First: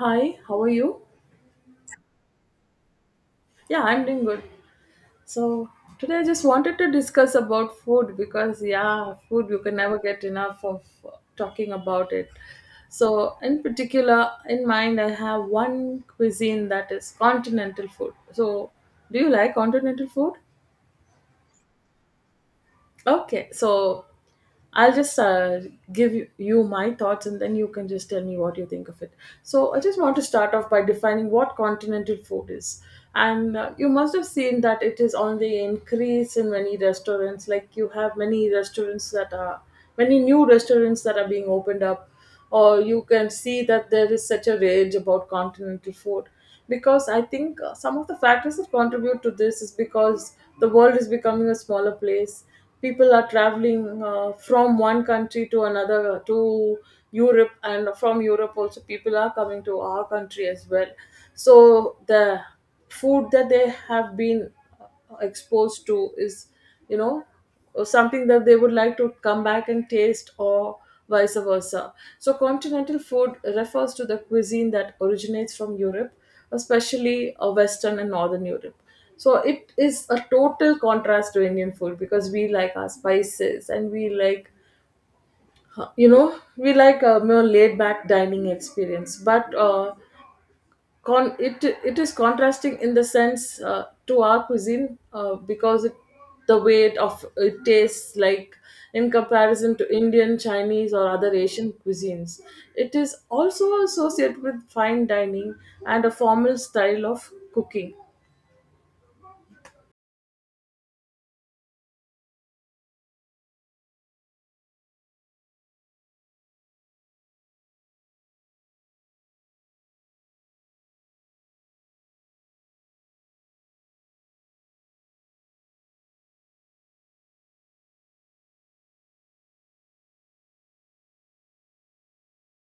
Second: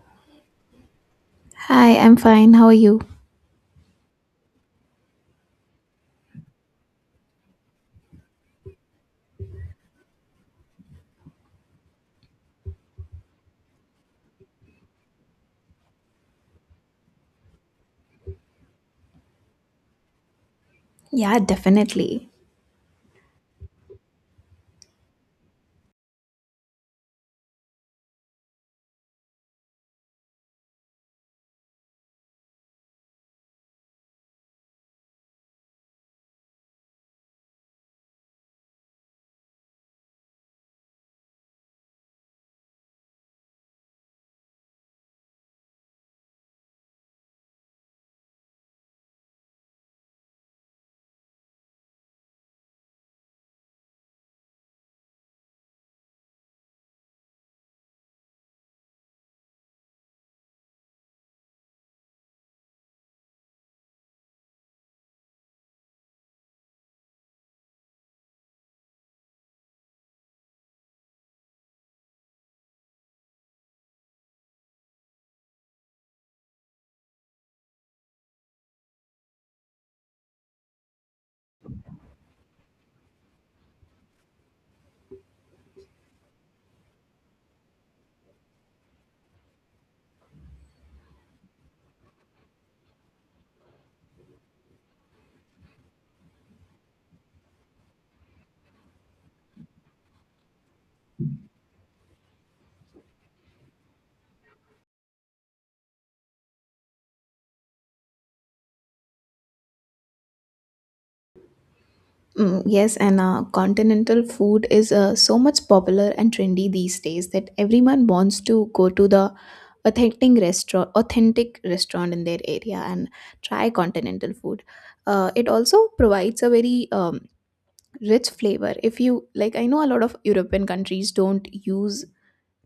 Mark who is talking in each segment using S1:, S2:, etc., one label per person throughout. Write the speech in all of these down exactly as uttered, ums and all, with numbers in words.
S1: Hi, how are you?
S2: Hi, I'm fine. How are you?
S1: Yeah, I'm doing good. So, today I just wanted to discuss about food because, yeah, food you can never get enough of uh, talking about it. So, in particular, in mind, I have one cuisine that is continental food. So, do you like continental food?
S2: Yeah, definitely.
S1: Okay, so I'll just uh, give you you my thoughts and then you can just tell me what you think of it. So, I just want to start off by defining what continental food is. And uh, you must have seen that it is on the increase in many restaurants. Like, you have many restaurants that are, many new restaurants that are being opened up, or you can see that there is such a rage about continental food because I think uh, some of the factors that contribute to this is because the world is becoming a smaller place. People are traveling uh, from one country to another uh, to Europe, and from Europe also people are coming to our country as well. So the food that they have been exposed to is you know or something that they would like to come back and taste, or vice versa. So continental food refers to the cuisine that originates from Europe, especially uh, western and northern Europe. So it is a total contrast to Indian food because we like our spices and we like you know we like a more laid back dining experience, but uh, con- it it is contrasting in the sense, uh, to our cuisine, uh, because it, the way it of it tastes like, in comparison to Indian, Chinese, or other Asian cuisines. It is also associated with fine dining and a formal style of cooking.
S2: Mm, yes, and uh, continental food is uh, so much popular and trendy these days that everyone wants to go to the authentic restaurant, authentic restaurant in their area and try continental food. Uh, it also provides a very um, rich flavor. If you like, I know a lot of European countries don't use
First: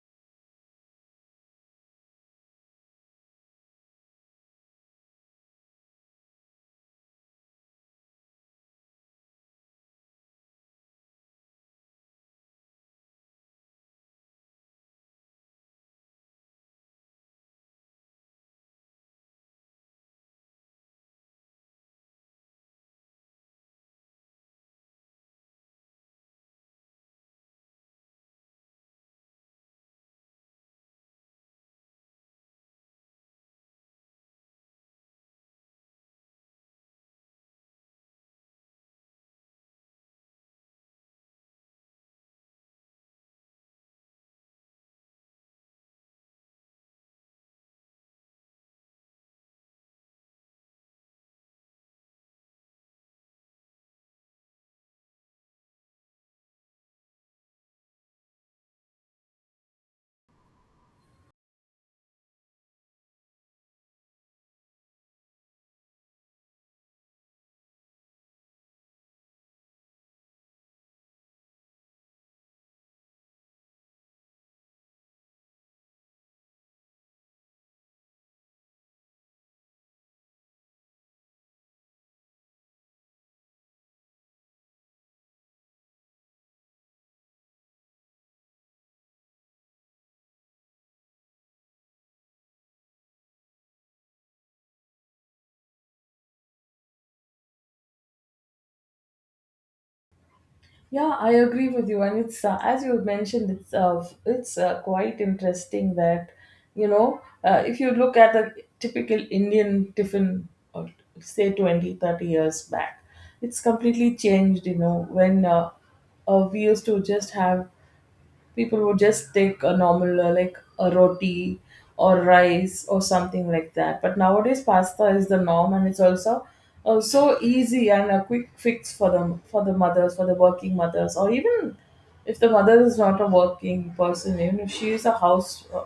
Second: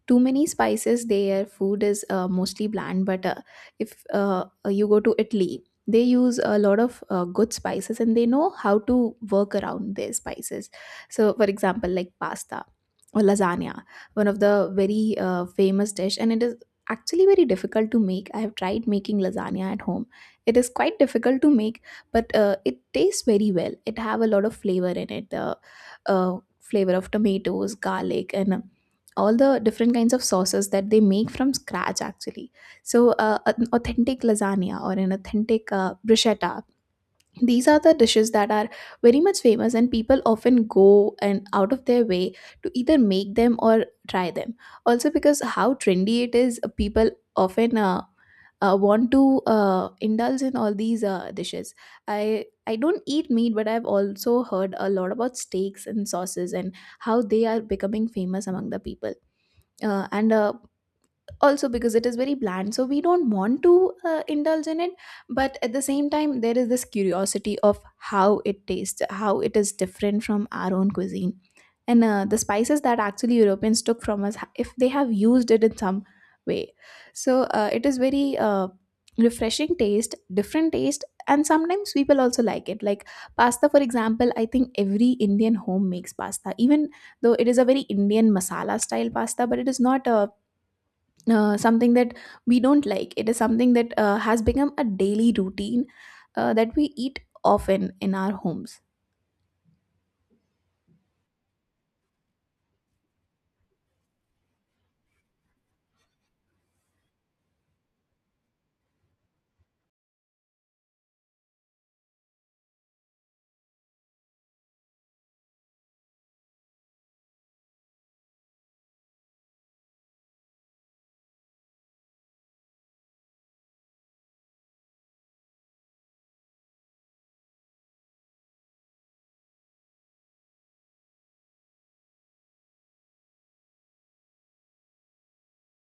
S2: too many spices, their food is uh, mostly bland, but uh, if uh, you go to Italy they use a lot of uh, good spices and they know how to work around their spices. So for example, like pasta or lasagna, one of the very uh, famous dish, and it is actually very difficult to make. I have tried making lasagna at home. It is quite difficult to make, but uh, it tastes very well. It have a lot of flavor in it. The uh, flavor of tomatoes, garlic and uh, all the different kinds of sauces that they make from scratch actually. So uh, an authentic lasagna or an authentic uh, bruschetta, these are the dishes that are very much famous and people often go and out of their way to either make them or try them. Also because how trendy it is, uh, people often uh, uh, want to uh, indulge in all these uh, dishes. I i don't eat meat, but I've also heard a lot about steaks and sauces and how they are becoming famous among the people. Uh, and uh, Also because it is very bland, so we don't want to uh, indulge in it, but at the same time there is this curiosity of how it tastes, how it is different from our own cuisine and uh, the spices that actually Europeans took from us, if they have used it in some way. So uh, it is very uh, refreshing taste, different taste, and sometimes people also like it. Like pasta for example, I think every Indian home makes pasta, even though it is a very Indian masala style pasta, but it is not a uh, something that we don't like. It is something that uh, has become a daily routine uh, that we eat often in our homes.
S1: Yeah, I agree with you, and it's uh, as you have mentioned, it's uh, it's uh, quite interesting that you know uh, if you look at a typical Indian tiffin, or say twenty thirty years back, it's completely changed. You know when uh, uh, we used to just have, people would just take a normal uh, like a roti or rice or something like that, but nowadays pasta is the norm and it's also uh, so easy and a quick fix for them, for the mothers, for the working mothers. Or even if the mother is not a working person, even if she is a house uh,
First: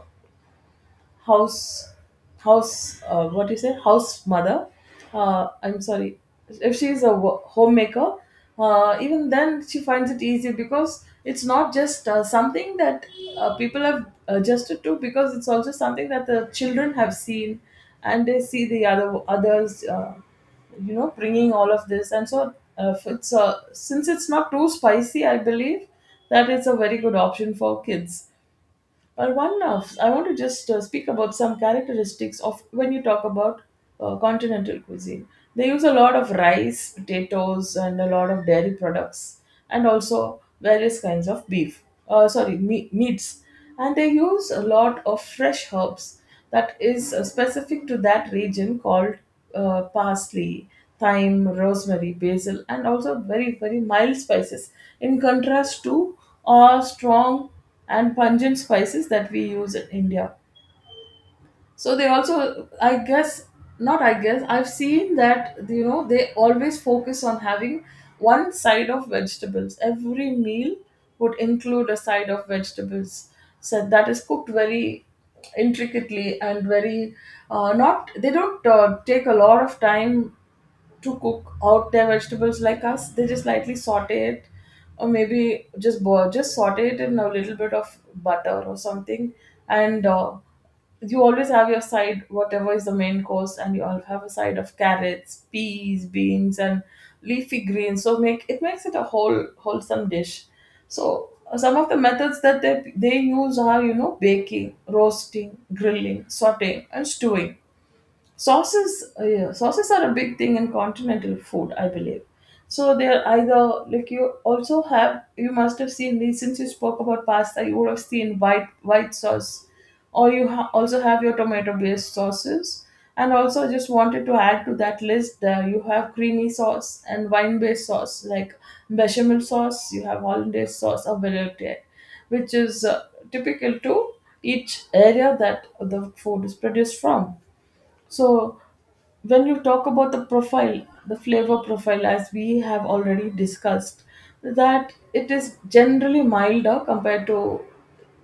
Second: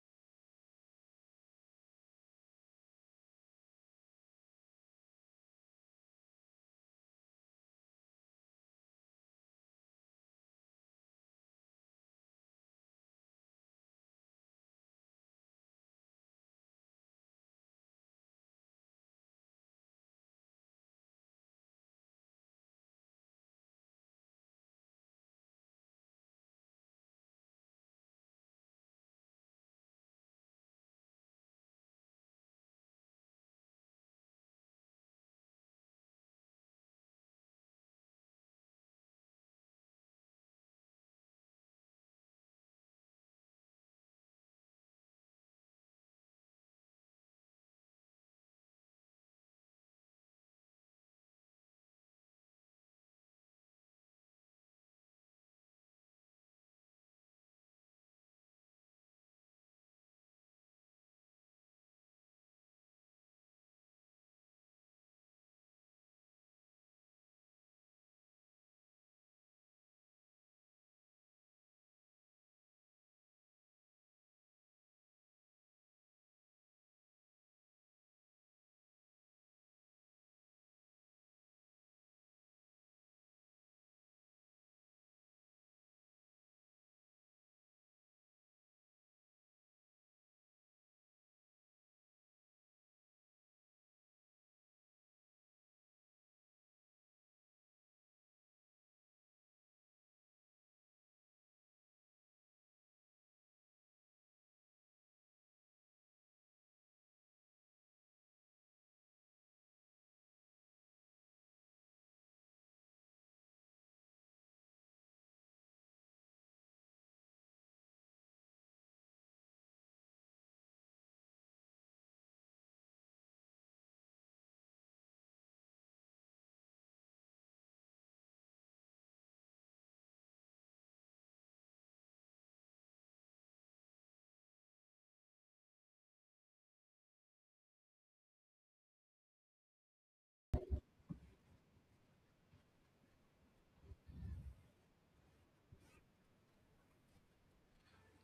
S1: house house uh, what do you say, house mother, uh, I'm sorry, if she is a wo- homemaker, uh, even then she finds it easy because it's not just uh, something that uh, people have adjusted to because it's also something that the children have seen and they see the other others uh, you know bringing all of this, and so uh, if it's uh, since it's not too spicy, I believe that it's a very good option for kids. or one of, I want to just uh, speak about some characteristics of when you talk about uh, continental cuisine. They use a lot of rice, potatoes, and a lot of dairy products, and also various kinds of beef. Uh, sorry, me- meats, and they use a lot of fresh herbs that is uh, specific to that region, called uh, parsley, thyme, rosemary, basil, and also very very mild spices in contrast to uh, strong and pungent spices that we use in India. So they also, I guess, not I guess, I've seen that, you know, they always focus on having one side of vegetables. Every meal would include a side of vegetables. So that is cooked very intricately and very, uh, not, they don't uh, take a lot of time to cook out their vegetables like us. They just lightly saute it, or maybe just boil, just saute it in a little bit of butter or something. And uh, you always have your side, whatever is the main course, and you all have a side of carrots, peas, beans, and leafy greens. So make it makes it a whole wholesome dish. So uh, some of the methods that they they use are, you know, baking, roasting, grilling, sautéing, and stewing. Sauces, uh, yeah, sauces are a big thing in continental food, I believe. So they're either, like, you also have, you must have seen these, since you spoke about pasta you would have seen white white sauce, or you ha- also have your tomato based sauces. And also I just wanted to add to that list, uh, you have creamy sauce and wine based sauce, like bechamel sauce, you have hollandaise sauce or velouté, which is uh, typical to each area that the food is produced from. So, when you talk about the profile, the flavor profile, as we have already discussed, that it is generally milder compared to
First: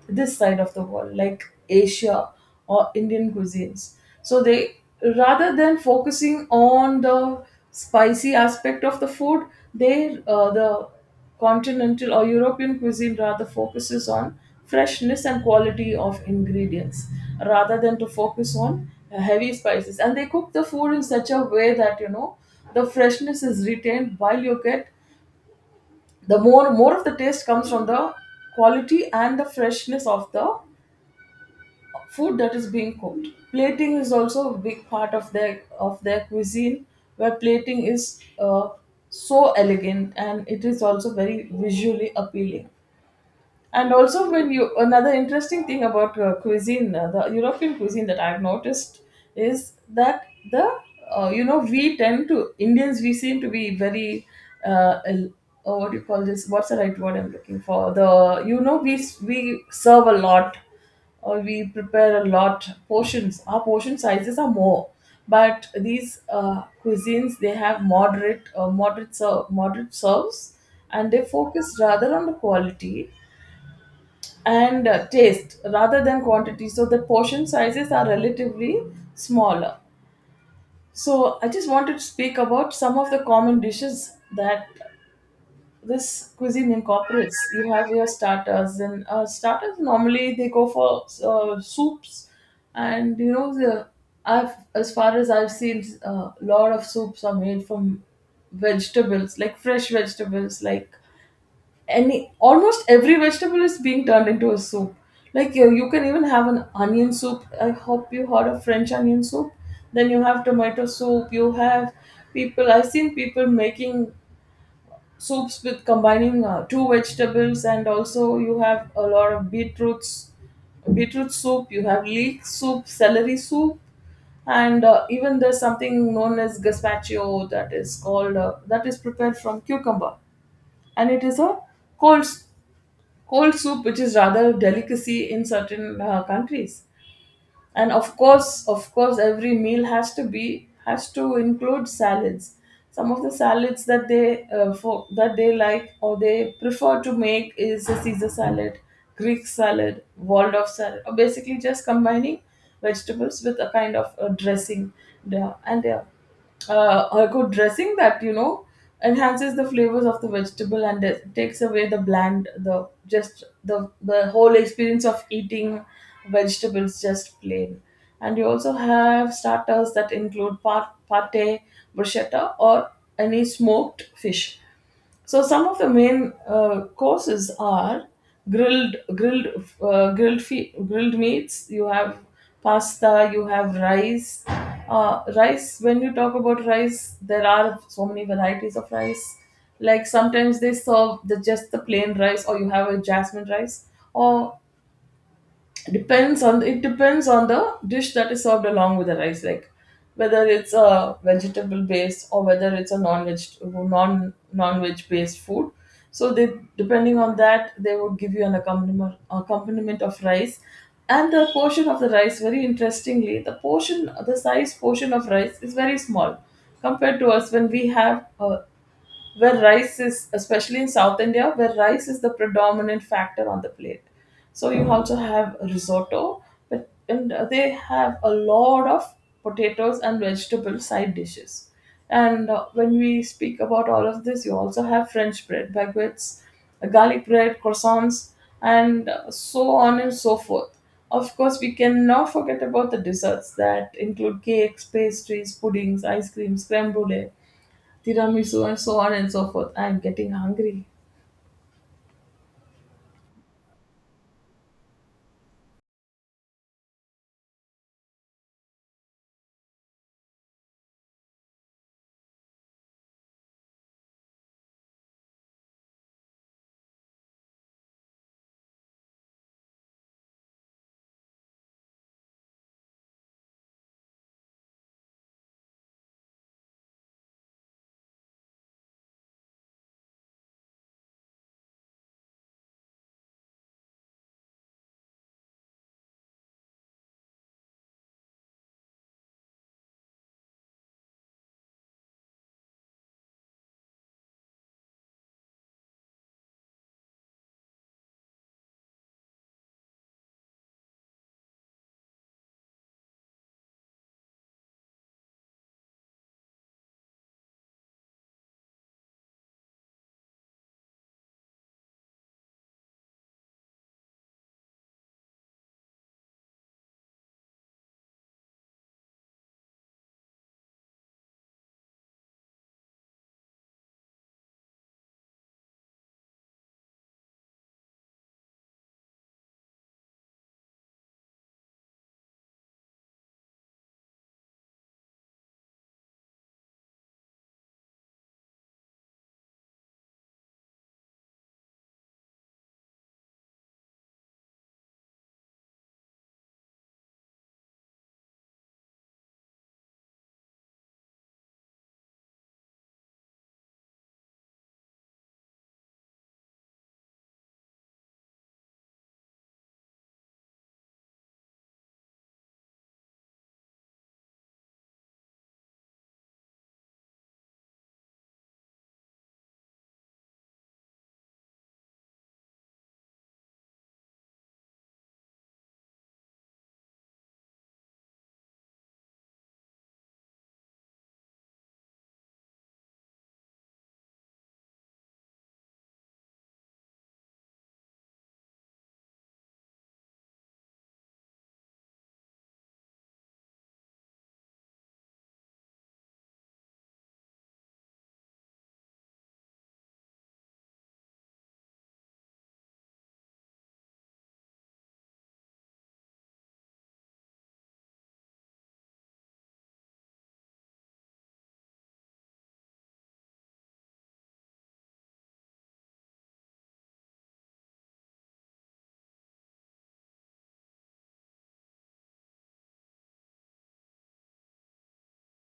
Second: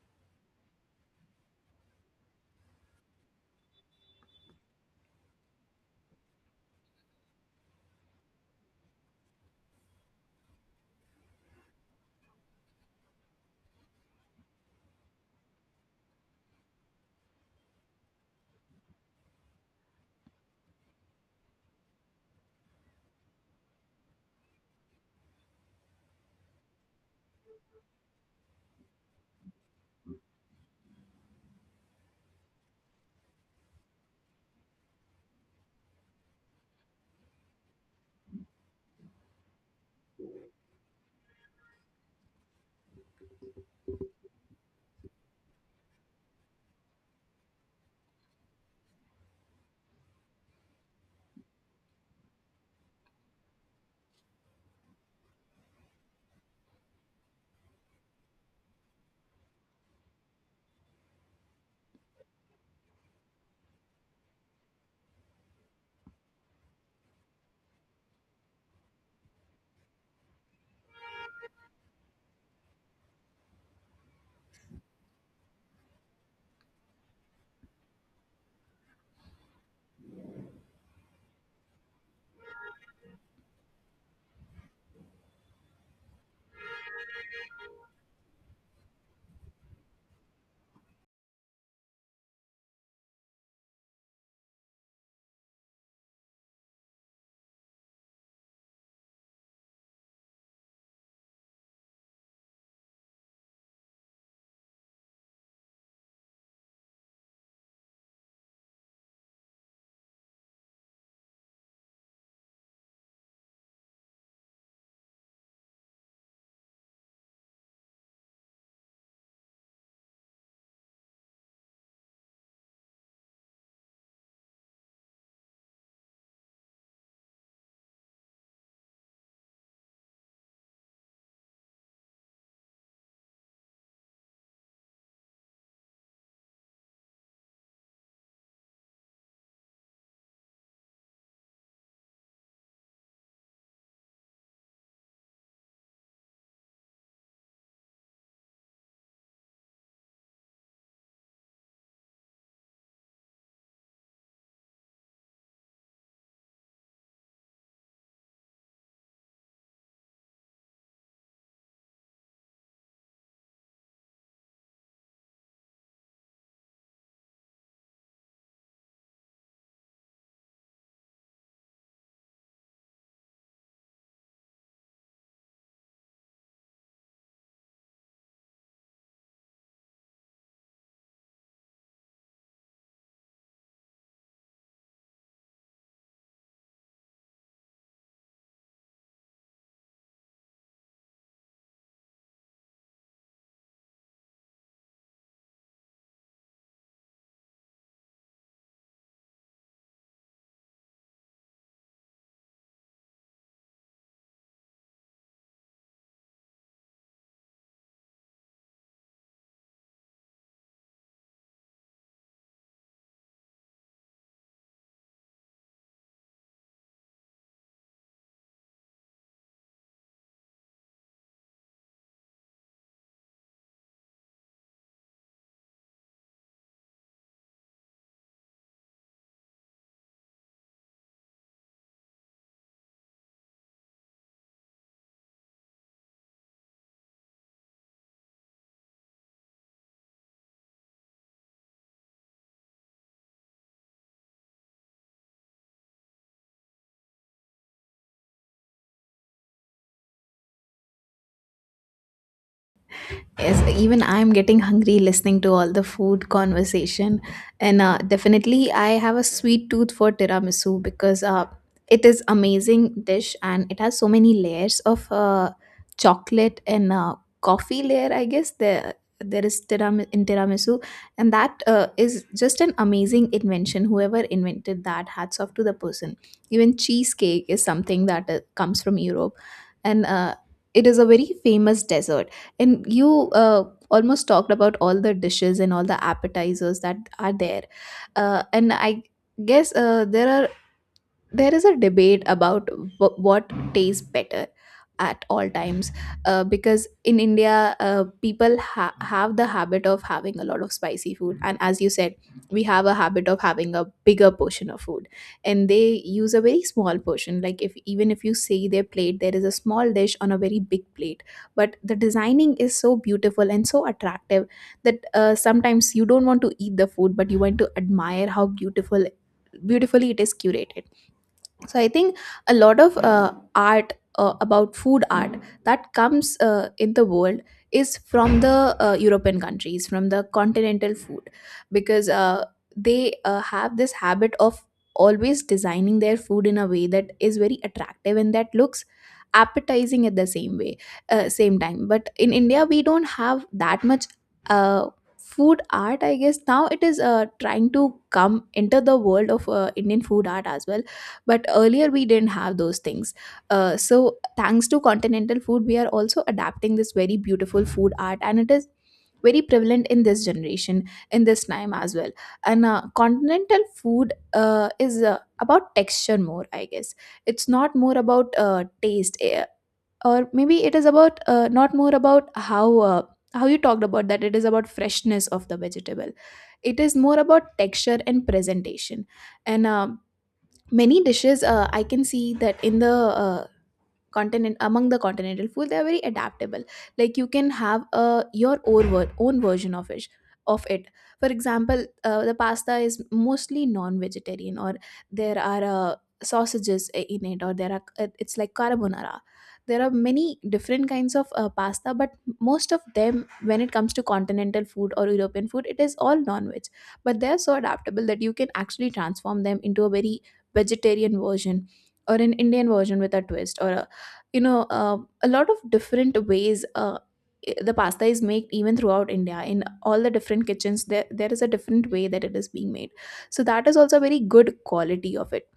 S1: this side of the world, like Asia or Indian cuisines. So, they, rather than focusing on the spicy aspect of the food, they, uh, the Continental or European cuisine rather focuses on freshness and quality of ingredients rather than to focus on uh, heavy spices. And they cook the food in such a way that, you know, the freshness is retained while you get the more more of the taste comes from the quality and the freshness of the food that is being cooked. Plating is also a big part of their of their cuisine, where plating is uh, so elegant and it is also very visually appealing. And also, when you another interesting thing about uh, cuisine, uh, the European cuisine that I've noticed is that the, uh, you know we tend to Indians, we seem to be very uh, el- oh, what do you call this? What's the right word I'm looking for? The you know we s- we serve a lot, or we prepare a lot portions. Our portion sizes are more, but these uh, cuisines, they have moderate, uh, moderate ser- moderate serves, and they focus rather on the quality and uh, taste rather than quantity. So the portion sizes are relatively smaller. So I just wanted to speak about some of the common dishes that this cuisine incorporates. You have your starters, and uh, starters normally they go for uh, soups. And, you know, the I've, as far as I've seen, a lot of soups are made from vegetables, like fresh vegetables, like any, almost every vegetable is being turned into a soup. Like you, you can even have an onion soup. I hope you heard of French onion soup. Then you have tomato soup. You have people, I've seen people making soups with combining uh, two vegetables, and also you have a lot of beetroots, beetroot soup. You have leek soup, celery soup, and uh, even there's something known as gazpacho that is called uh, that is prepared from cucumber, and it is a cold cold soup, which is rather a delicacy in certain uh, countries. And of course of course every meal has to be has to include salads. Some of the salads that they uh, for, that they like or they prefer to make is a caesar salad, greek salad, waldorf salad, or basically just combining vegetables with a kind of a dressing. Yeah, and yeah, uh, a good dressing that, you know enhances the flavors of the vegetable and it takes away the bland, the, just the the whole experience of eating vegetables just plain. And you also have starters that include par- pate, bruschetta, or any smoked fish. So some of the main uh, courses are grilled grilled uh, grilled fe- grilled meats. You have pasta. You have rice. Uh, rice. When you talk about rice, there are so many varieties of rice. Like sometimes they serve the just the plain rice, or you have a jasmine rice, or depends on it depends on the dish that is served along with the rice, like whether it's a vegetable based or whether it's a non veg non non veg based food. So they, depending on that they would give you an accompaniment accompaniment of rice. And the portion of the rice, very interestingly, the portion the size portion of rice is very small compared to us, when we have, uh, where rice is, especially in South India, where rice is the predominant factor on the plate. So you Mm. also have risotto, but and they have a lot of potatoes and vegetable side dishes. And uh, when we speak about all of this, you also have French bread, baguettes, uh, garlic bread, croissants, and uh, so on and so forth. Of course, we cannot forget about the desserts that include cakes, pastries, puddings, ice cream, creme brulee, tiramisu, and so on and so forth. I'm getting hungry.
S2: Yes, even I'm getting hungry listening to all the food conversation. And uh, definitely, I have a sweet tooth for tiramisu because uh, it is amazing dish and it has so many layers of uh, chocolate and uh, coffee layer. I guess there there is tiram- in tiramisu, and that uh, is just an amazing invention. Whoever invented that, hats off to the person. Even cheesecake is something that uh, comes from Europe, and uh, it is a very famous dessert and you uh, almost talked about all the dishes and all the appetizers that are there. Uh, and i guess uh, there are there is a debate about wh- what tastes better at all times, uh, because in India, uh, people ha- have the habit of having a lot of spicy food, and as you said, we have a habit of having a bigger portion of food and they use a very small portion. Like if even if you see their plate, there is a small dish on a very big plate, but the designing is so beautiful and so attractive that uh, sometimes you don't want to eat the food but you want to admire how beautiful beautifully it is curated. So I think a lot of uh, art uh, about food art that comes uh, in the world is from the uh, European countries, from the continental food, because uh, they uh, have this habit of always designing their food in a way that is very attractive and that looks appetizing at the same way, uh, same time. But in India we don't have that much uh, food art, I guess. Now it is uh, trying to come into the world of uh, Indian food art as well, but earlier we didn't have those things. Uh, so thanks to continental food, we are also adapting this very beautiful food art, and it is very prevalent in this generation, in this time as well. And uh, continental food uh, is uh, about texture more, I guess. It's not more about uh, taste, eh, or maybe it is about uh, not more about how uh, how you talked about, that it is about freshness of the vegetable. It is more about texture and presentation. And uh, many dishes, uh, I can see that in the uh, continent, among the continental food, they are very adaptable. Like you can have a your own ver- own version of it of it For example, uh, the pasta is mostly non-vegetarian, or there are uh, sausages in it, or there are uh, it's like carbonara. There are many different kinds of uh, pasta, but most of them, when it comes to continental food or European food, it is all non-veg. But they are so adaptable that you can actually transform them into a very vegetarian version, or an Indian version with a twist, or a you know uh, a lot of different ways. Uh, i- the pasta is made even throughout India. In all the different kitchens there there is a different way that it is being made. So that is also a very good quality of it.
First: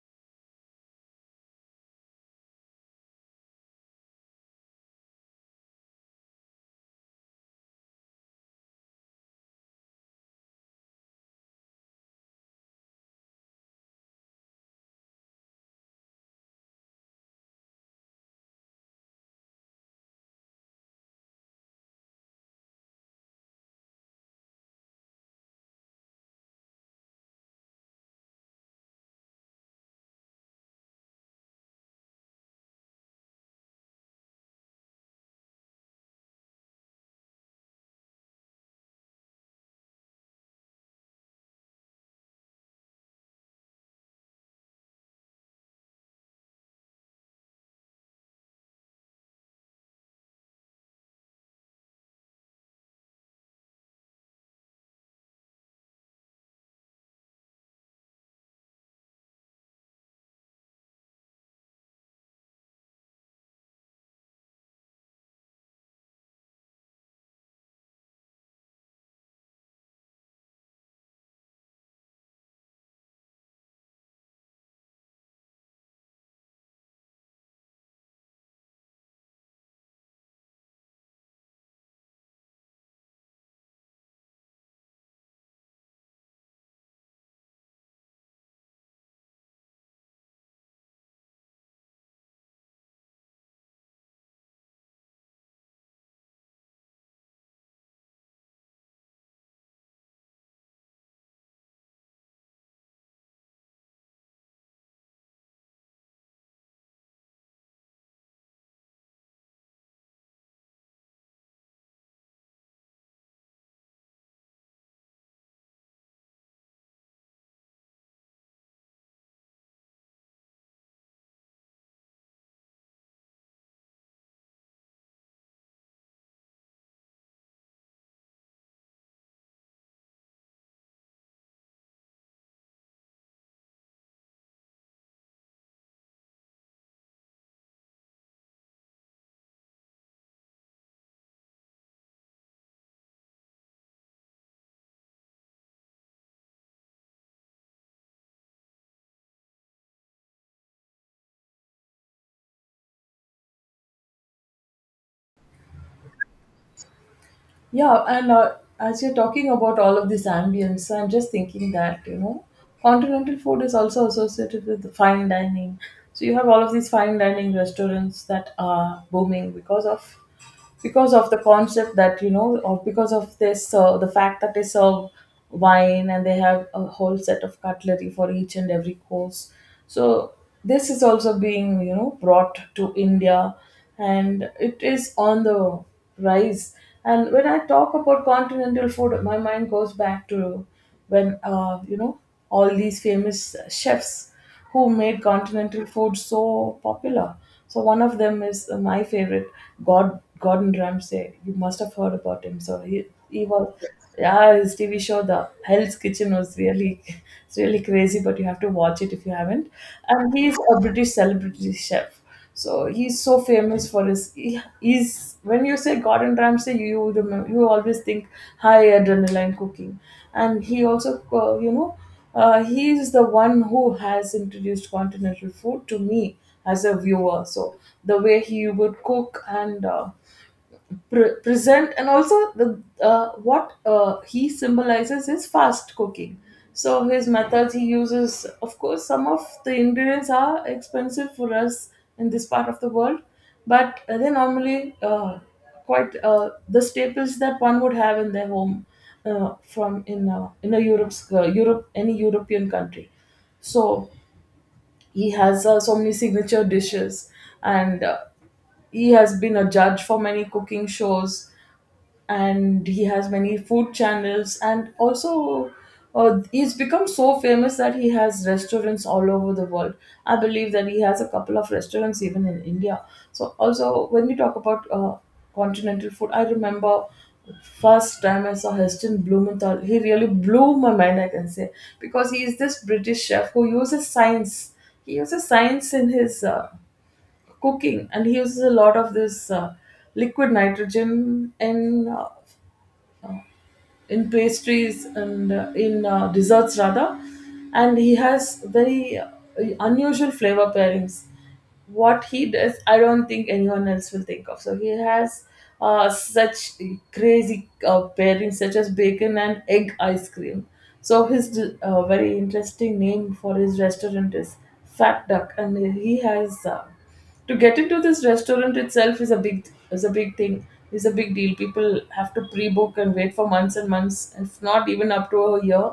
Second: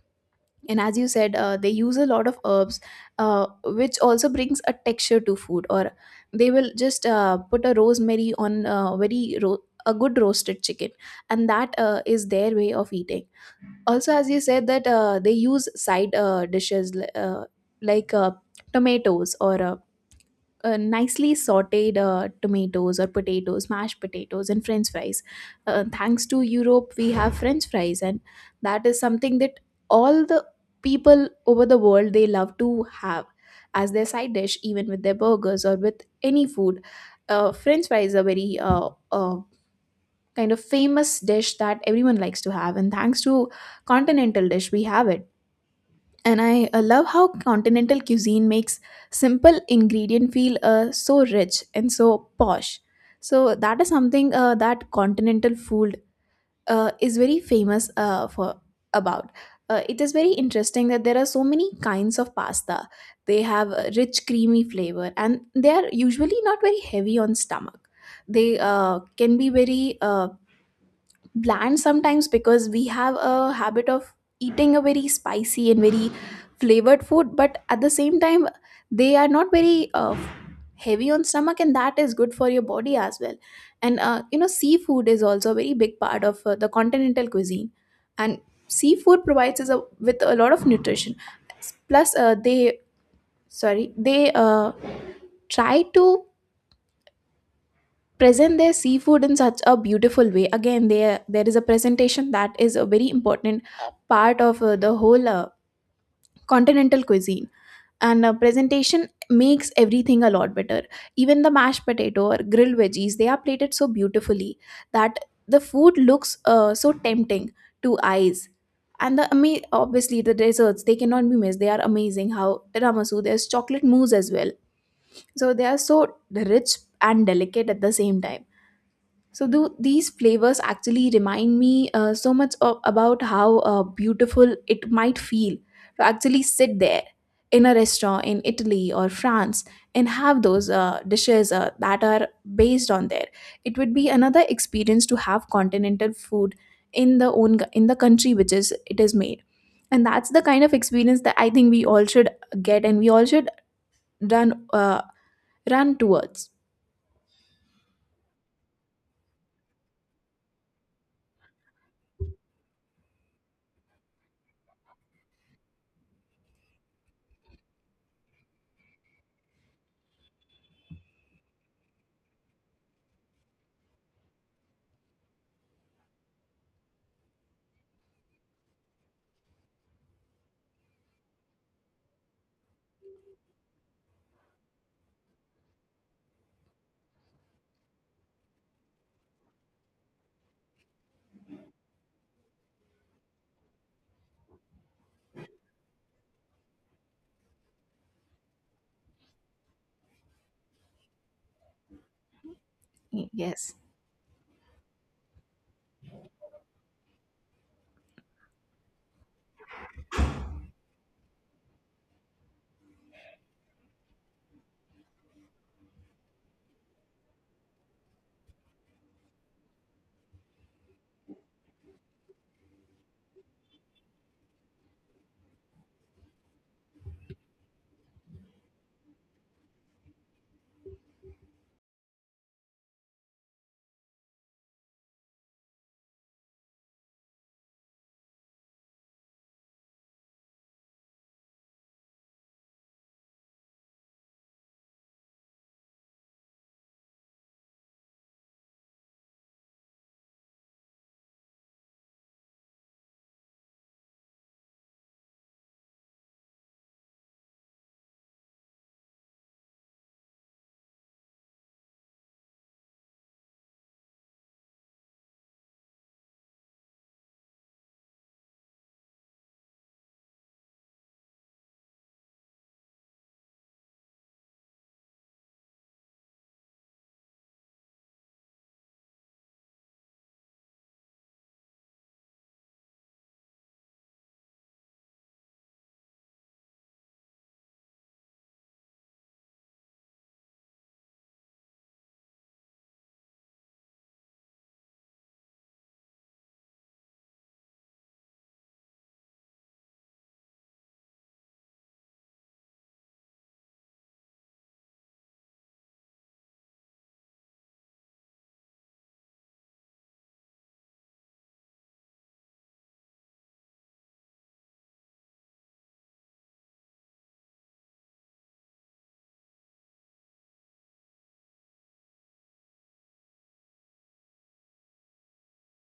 S2: And as you said, uh, they use a lot of herbs, uh, which also brings a texture to food, or they will just uh, put a rosemary on uh, very ro- a good roasted chicken, and that uh, is their way of eating. Also as you said that uh, they use side uh, dishes, li- uh, like uh, tomatoes or uh, uh, nicely sauteed uh, tomatoes or potatoes, mashed potatoes and french fries. Uh, thanks to Europe we have french fries, and that is something that all the people over the world they love to have as their side dish, even with their burgers or with any food. Uh, french fries are very uh, uh, kind of famous dish that everyone likes to have, and thanks to continental dish we have it. And I uh, love how continental cuisine makes simple ingredient feel uh, so rich and so posh. So that is something uh, that continental food uh, is very famous uh, for about uh, It is very interesting that there are so many kinds of pasta. They have a rich creamy flavor and they are usually not very heavy on stomach. They uh, can be very uh, bland sometimes, because we have a habit of eating a very spicy and very flavored food, but at the same time they are not very uh, heavy on stomach, and that is good for your body as well. And uh, you know, seafood is also a very big part of uh, the continental cuisine, and seafood provides us a, with a lot of nutrition. Plus uh, they sorry they uh, try to present their seafood in such a beautiful way. Again, there there is a presentation that is a very important part of uh, the whole uh, continental cuisine, and uh, presentation makes everything a lot better. Even the mashed potato or grilled veggies, they are plated so beautifully that the food looks uh, so tempting to eyes. And the ama- obviously the desserts, they cannot be missed. They are amazing, how tiramisu, there's chocolate mousse as well. So they are so rich and delicate at the same time. So do these flavors actually remind me uh, so much of, about how uh, beautiful it might feel to actually sit there in a restaurant in Italy or France and have those uh, dishes uh, that are based on there. It would be another experience to have continental food in the own in the country which is it is made. And that's the kind of experience that I think we all should get, and we all should run uh, run towards.
S1: Yeah, and uh, as you're talking about all of this ambience, I'm just thinking that, you know, continental food is also associated with fine dining. So you have all of these fine dining restaurants that are booming because of because of the concept, that you know or because of this uh, the fact that they serve wine and they have a whole set of cutlery for each and every course. So this is also, being you know brought to India, and it is on the rise. And when I talk about continental food, my mind goes back to when, uh, you know all these famous chefs who made continental food so popular. So one of them is, uh, my favorite, God Gordon Ramsay. You must have heard about him. So he he
S2: Yes.
S1: was yeah, his T V show The Hell's Kitchen was really it's really crazy, but you have to watch it if you haven't. And he's a British celebrity chef. So he's so famous for his. He- He's, when you say Gordon Ramsay, you remember, you always think high adrenaline cooking, and he also, uh, you know uh, he is the one who has introduced continental food to me as a viewer. So the way he would cook, and uh, pre- present, and also the uh, what uh, he symbolizes is fast cooking. So his methods he uses, of course, some of the ingredients are expensive for us in this part of the world, but uh, they normally, uh, quite uh, the staples that one would have in their home, uh, from in uh, in a Europe's uh, Europe, any European country. So he has, uh, so many signature dishes, and uh, he has been a judge for many cooking shows, and he has many food channels, and also, uh, he's become so famous that he has restaurants all over the world. I believe that he has a couple of restaurants even in India. So also, when we talk about uh, continental food, I remember first time I saw Heston Blumenthal, he really blew my mind, I can say. Because he is this British chef who uses science. He uses science in his uh, cooking, and he uses a lot of this uh, liquid nitrogen in, uh, in pastries, and uh, in uh, desserts rather. And he has very uh, unusual flavor pairings. What he does, I don't think anyone else will think of. So he has uh, such crazy uh, pairings, such as bacon and egg ice cream. So his, uh, very interesting name for his restaurant is Fat Duck. And he has uh, to get into this restaurant itself is a big is a big thing, is a big deal. People have to pre-book and wait for months and months, if not even up to a year,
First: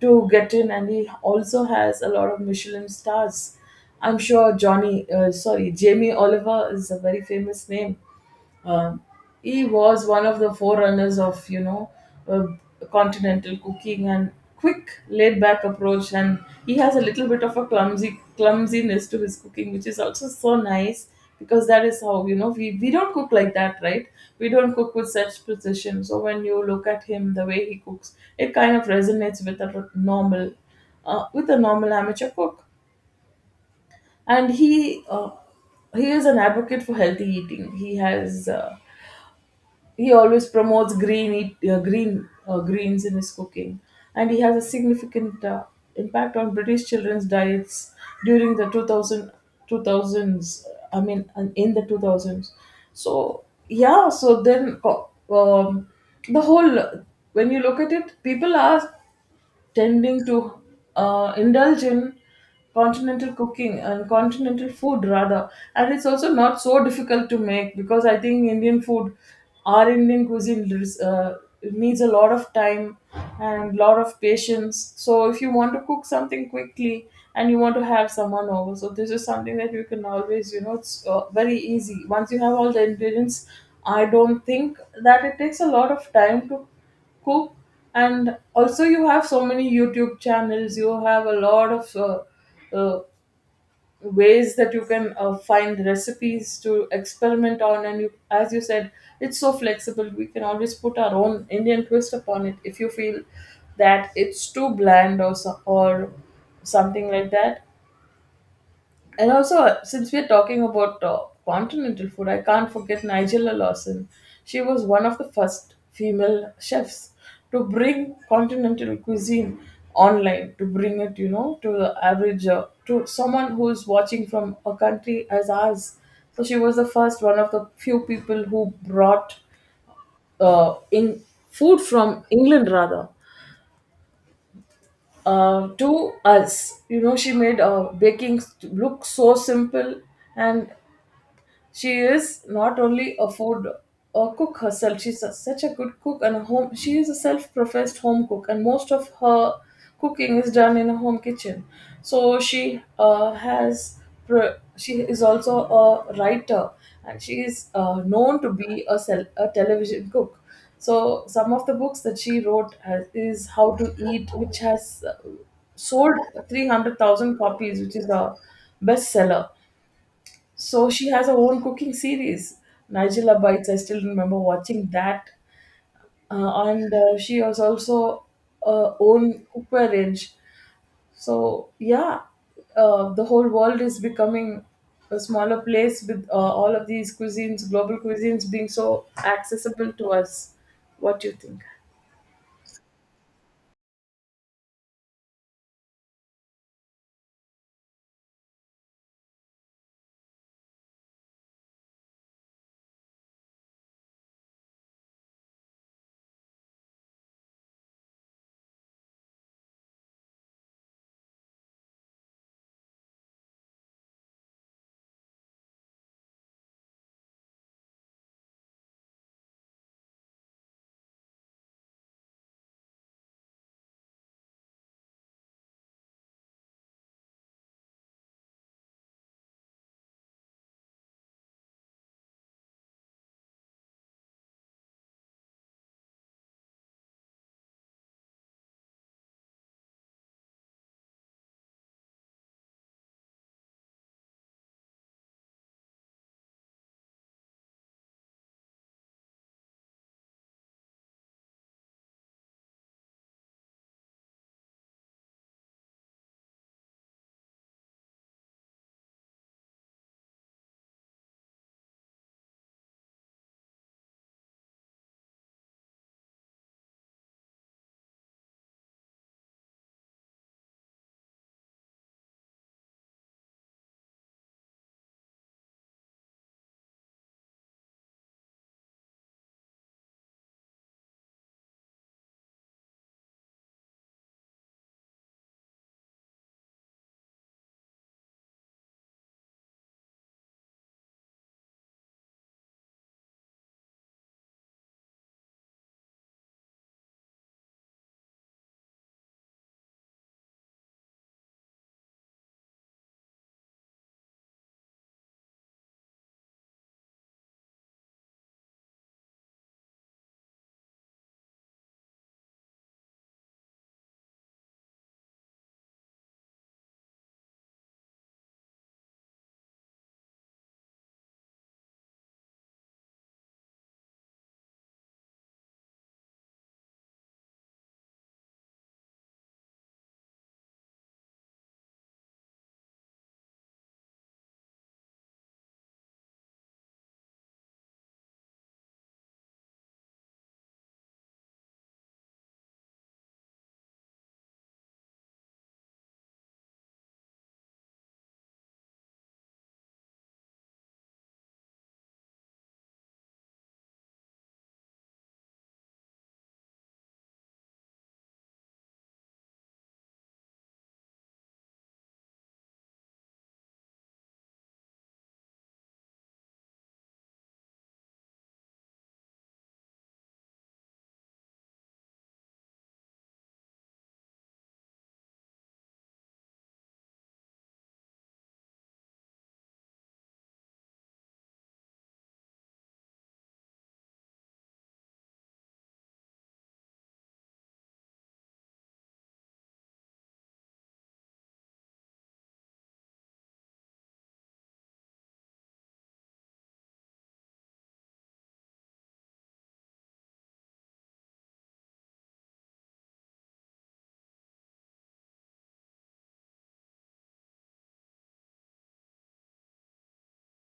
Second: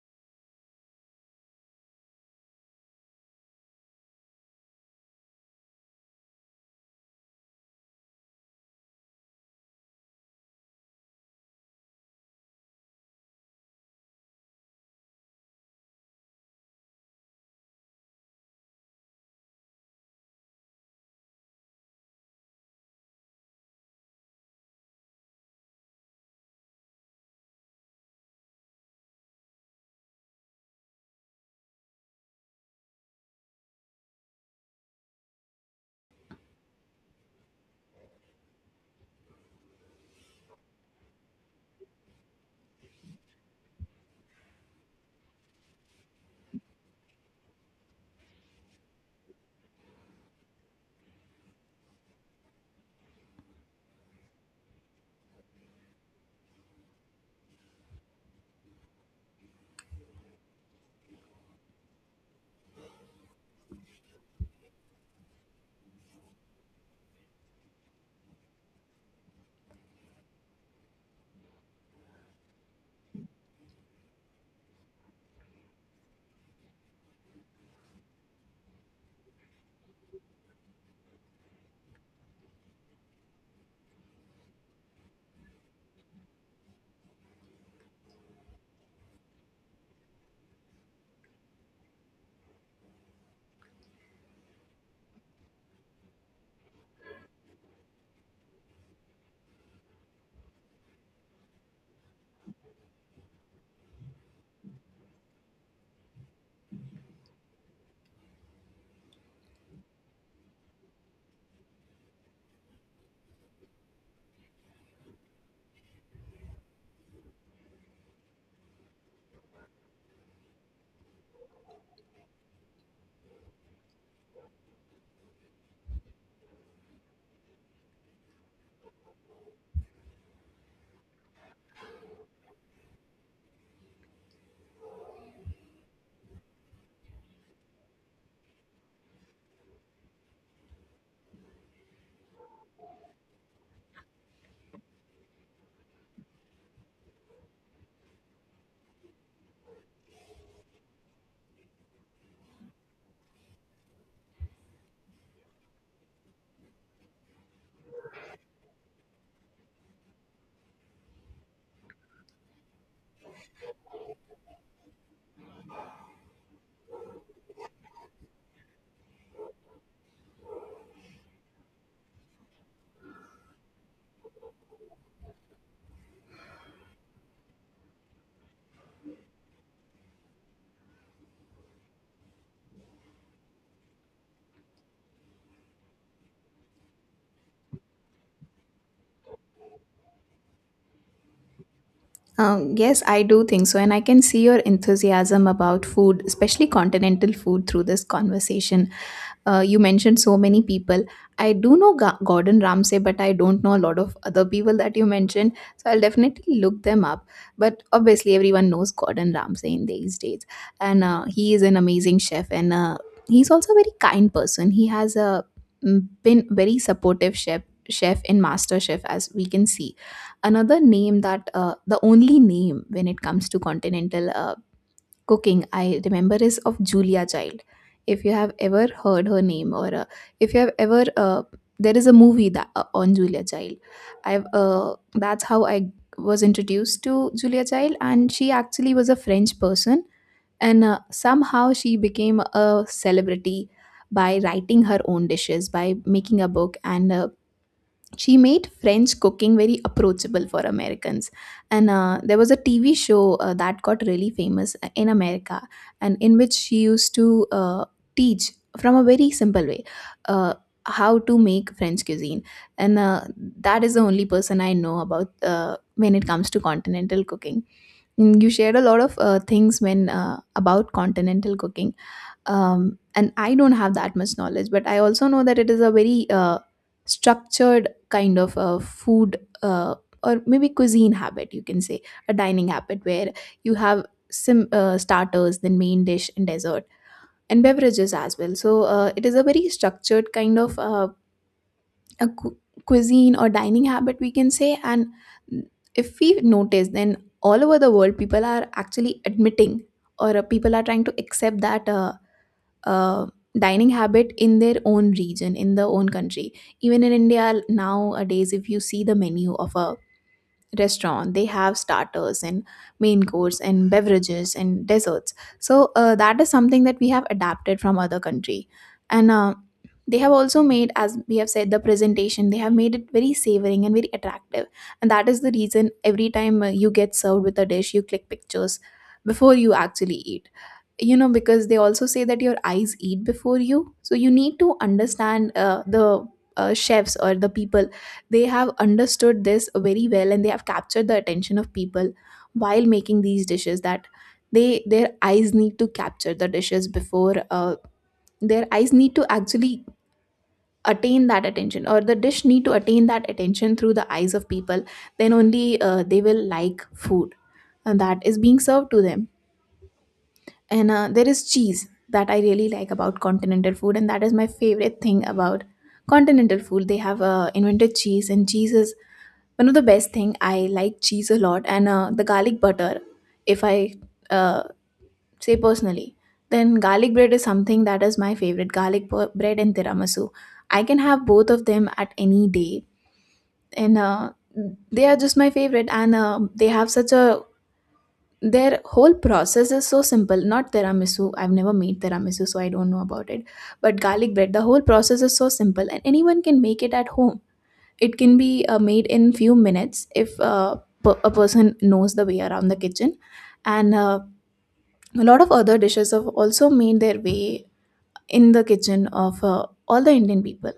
S1: to get in. And he also has a lot of Michelin stars. I'm sure johnny uh, sorry Jamie Oliver is a very famous name. uh, he was one of the forerunners of, you know uh, continental cooking, and quick laid back approach. And he has a little bit of a clumsy clumsiness to his cooking, which is also so nice, because that is how, you know, we, we don't cook like that, right? We don't cook with such precision. So when you look at him, the way he cooks, it kind of resonates with a normal, uh, with a normal amateur cook. And he uh, he is an advocate for healthy eating. He has, uh, he always promotes green eat, uh, green uh, greens in his cooking. And he has a significant uh, impact on British children's diets during the two thousand, two thousands. I mean, and in the two thousands. So yeah, so then uh, um, the whole, when you look at it, people ask, tending to uh, indulge in continental cooking and continental food rather. And it's also not so difficult to make, because I think Indian food, our indian cuisine res- uh, it needs a lot of time and lot of patience. So if you want to cook something quickly and you want to have someone over, so this is something that you can always, you know, it's uh, very easy once you have all the ingredients. I don't think that it takes a lot of time to cook. And also, you have so many YouTube channels. You have a lot of uh, uh, ways that you can uh, find recipes to experiment on. And you, as you said, it's so flexible. We can always put our own Indian twist upon it, if you feel that it's too bland or so, or something like that. And also, uh, since we're talking about uh, continental food, I can't forget Nigella Lawson. She was one of the first female chefs to bring continental cuisine online, to bring it, you know, to the average, uh, to someone who's watching from a country as ours. So she was the first, one of the few people who brought uh, in food from England rather, uh, to us. You know, she made uh, baking st- look so simple. And She is not only a food a cook herself. She's a, such a good cook and a home. she is a self-professed home cook, and most of her cooking is done in a home kitchen. So she uh, has pro- she is also a writer, and she is uh, known to be a, sel- a television cook. So some of the books that she wrote has, is How to Eat, which has uh, sold three hundred thousand copies, which is a bestseller. So she has her own cooking series, Nigella Bites. I still remember watching that. Uh, and uh, She has also uh, own cookware range. So yeah, uh, the whole world is becoming a smaller place with, uh, all of these cuisines, global cuisines, being so accessible to us. What do you think?
S2: Um, yes, I do think so. And I can see your enthusiasm about food, especially continental food, through this conversation. Uh, you mentioned so many people. I do know Ga- Gordon Ramsay, but I don't know a lot of other people that you mentioned. So I'll definitely look them up. But obviously, everyone knows Gordon Ramsay in these days, and uh, he is an amazing chef, and uh, he's also a very kind person. He has uh, mm, been very supportive chef chef in master chef, as we can see. Another name that uh, the only name when it comes to continental uh, cooking I remember is of Julia Child. If you have ever heard her name, or uh, if you have ever, uh, there is a movie that uh, on Julia Child. I've uh, That's how I was introduced to Julia Child, and she actually was a French person, and uh, somehow she became a celebrity by writing her own dishes, by making a book, and uh, she made French cooking very approachable for Americans. And uh, there was a T V show uh, that got really famous uh, in America, and in which she used to uh, teach from a very simple way uh, how to make French cuisine. And uh, that is the only person I know about uh, when it comes to continental cooking. Mm, you shared a lot of uh, things when uh, about continental cooking. Um, and I don't have that much knowledge, but I also know that it is a very uh, structured kind of a food, uh, or maybe cuisine habit you can say, a dining habit where you have some uh, starters, then main dish and dessert and beverages as well. So uh, it is a very structured kind of uh, a cu- cuisine or dining habit we can say. And if we notice, then all over the world people are actually admitting, or uh, people are trying to accept that Uh, uh, dining habit in their own region, in their own country. Even in India nowadays, if you see the menu of a restaurant, they have starters and main course and beverages and desserts. So uh, that is something that we have adapted from other country. And uh, they have also made, as we have said, the presentation, they have made it very savoring and very attractive, and that is the reason every time uh, you get served with a dish you click pictures before you actually eat. You know, because they also say that your eyes eat before you, so you need to understand uh, the uh, chefs or the people, they have understood this very well, and they have captured the attention of people while making these dishes, that they their eyes need to capture the dishes before uh, their eyes need to actually attain that attention, or the dish need to attain that attention through the eyes of people. Then only uh, they will like food and that is being served to them. And uh, there is cheese that I really like about continental food, and that is my favorite thing about continental food. They have uh, invented cheese, and cheese is one of the best thing. I like cheese a lot, and uh, the garlic butter. If I uh, say personally, then garlic bread is something that is my favorite. Garlic bu- bread and tiramisu, I can have both of them at any day, and uh, they are just my favorite. And uh, they have such a their whole process is so simple. Not tiramisu. I've never made tiramisu, so I don't know about it. But garlic bread, the whole process is so simple, and anyone can make it at home. It can be uh, made in few minutes if uh, per- a person knows the way around the kitchen. And uh, a lot of other dishes have also made their way in the kitchen of uh, all the Indian people.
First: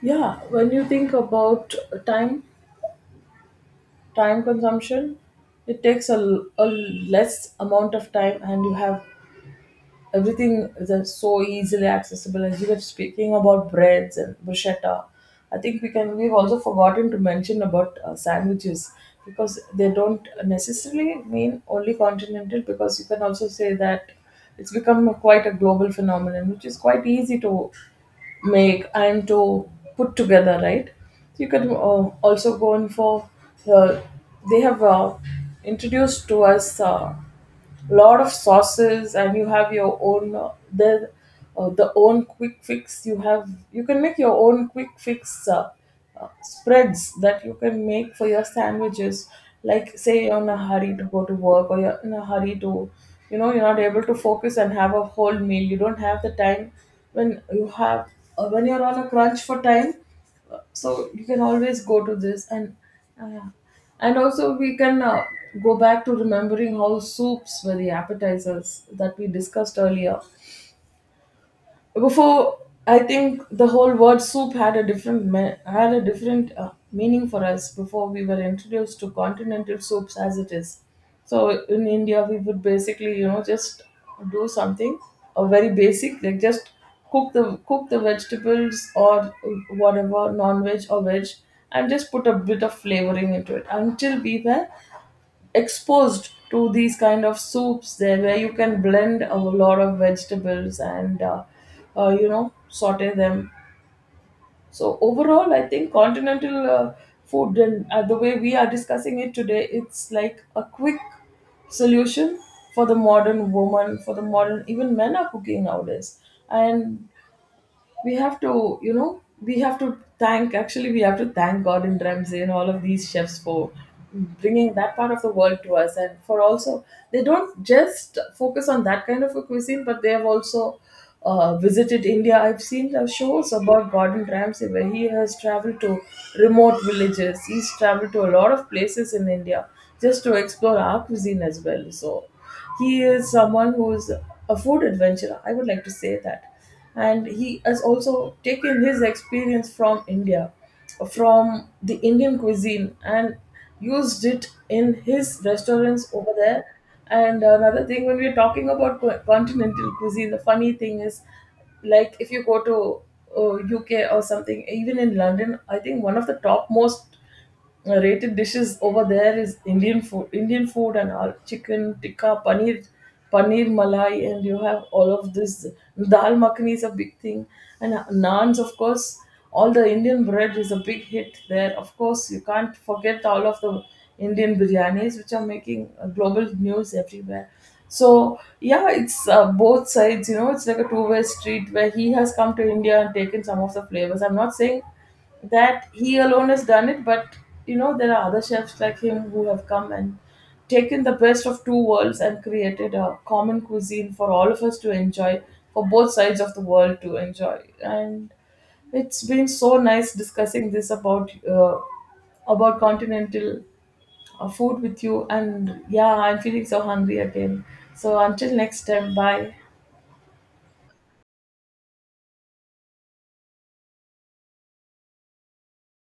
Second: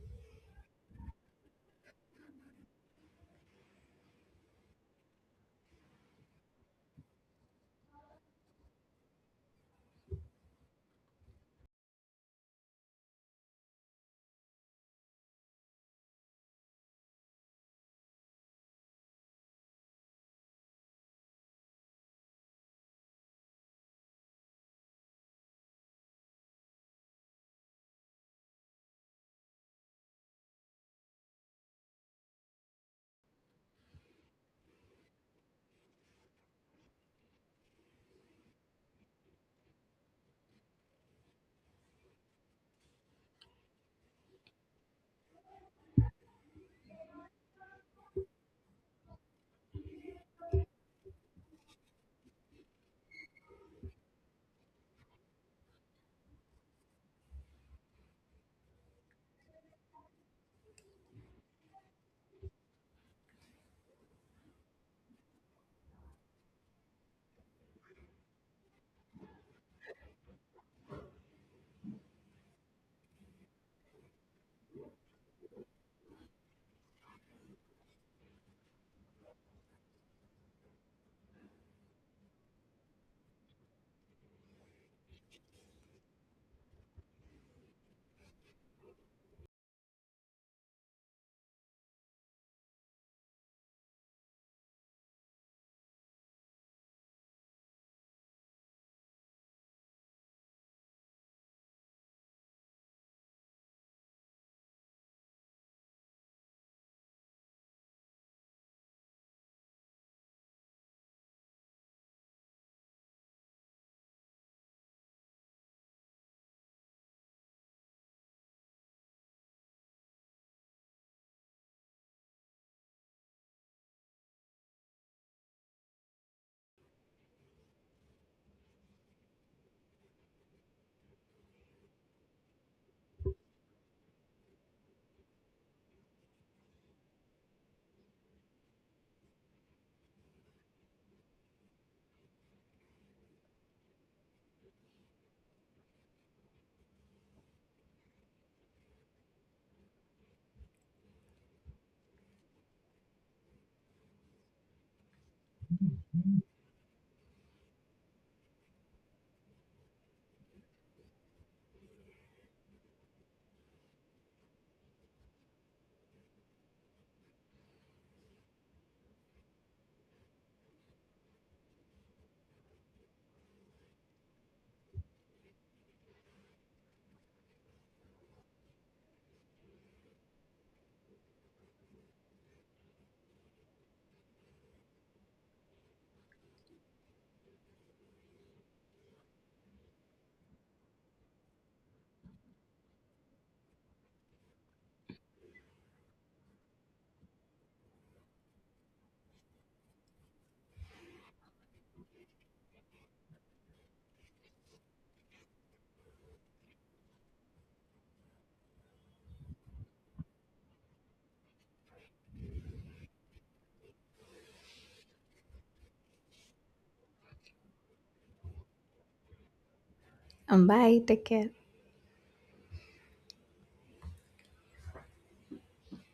S1: Yeah, when you think about time, time consumption, it takes a, l- a less amount of time, and you have everything is uh, so easily accessible. As you were speaking about breads and bruschetta, I think we can we've also forgotten to mention about uh, sandwiches, because they don't necessarily mean only continental, because you can also say that it's become a- quite a global phenomenon, which is quite easy to make and to put together, right? You can uh, also go in for, uh, they have uh, introduced to us Uh, lot of sauces. And you have your own, uh, the uh, the own quick fix you have you can make your own quick fix, uh, uh, spreads that you can make for your sandwiches. Like, say you're in a hurry to go to work, or you're in a hurry to, you know, you're not able to focus and have a whole meal, you don't have the time, when you have uh, when you're on a crunch for time, so you can always go to this. And uh, and also, we can uh, go back to remembering how soups were the appetizers that we discussed earlier before. I think the whole word soup had a different me- had a different uh, meaning for us before we were introduced to continental soups as it is. So in India, we would basically, you know, just do something, a very basic, like just cook the cook the vegetables, or whatever non-veg or veg, and just put a bit of flavoring into it, until we were exposed to these kind of soups there, where you can blend a lot of vegetables, and uh, uh, you know, saute them. So overall, I think continental uh, food, and uh, the way we are discussing it today, it's like a quick solution for the modern woman, for the modern, even men are cooking nowadays. And we have to, you know, we have to thank actually we have to thank Gordon Ramsay and all of these chefs for bringing that part of the world to us, and for also, they don't just focus on that kind of a cuisine, but they have also uh, visited India. I've seen the shows about Gordon Ramsay, where he has traveled to remote villages, he's traveled to a lot of places in India, just to explore our cuisine as well. So he is someone who is a food adventurer, I would like to say that. And he has also taken his experience from India, from the Indian cuisine, and used it in his restaurants over there. And another thing, when we're talking about co- continental cuisine, the funny thing is, like if you go to, uh, U K or something, even in London, I think one of the top most uh, rated dishes over there is Indian food. Indian food, and all chicken tikka, paneer, paneer malai, and you have all of this. Dal makhani is a big thing, and uh, naans, of course. All the Indian bread is a big hit there. Of course, you can't forget all of the Indian biryanis, which are making uh, global news everywhere. So yeah, it's uh, both sides. You know, it's like a two-way street, where he has come to India and taken some of the flavors. I'm not saying that he alone has done it, but you know, there are other chefs like him who have come and taken the best of two worlds and created a common cuisine for all of us to enjoy, for both sides of the world to enjoy. And it's been so nice discussing this about, uh, about continental uh, food with you. And yeah, I'm feeling so hungry again, so until next time, bye.
S2: um, Bye, take care.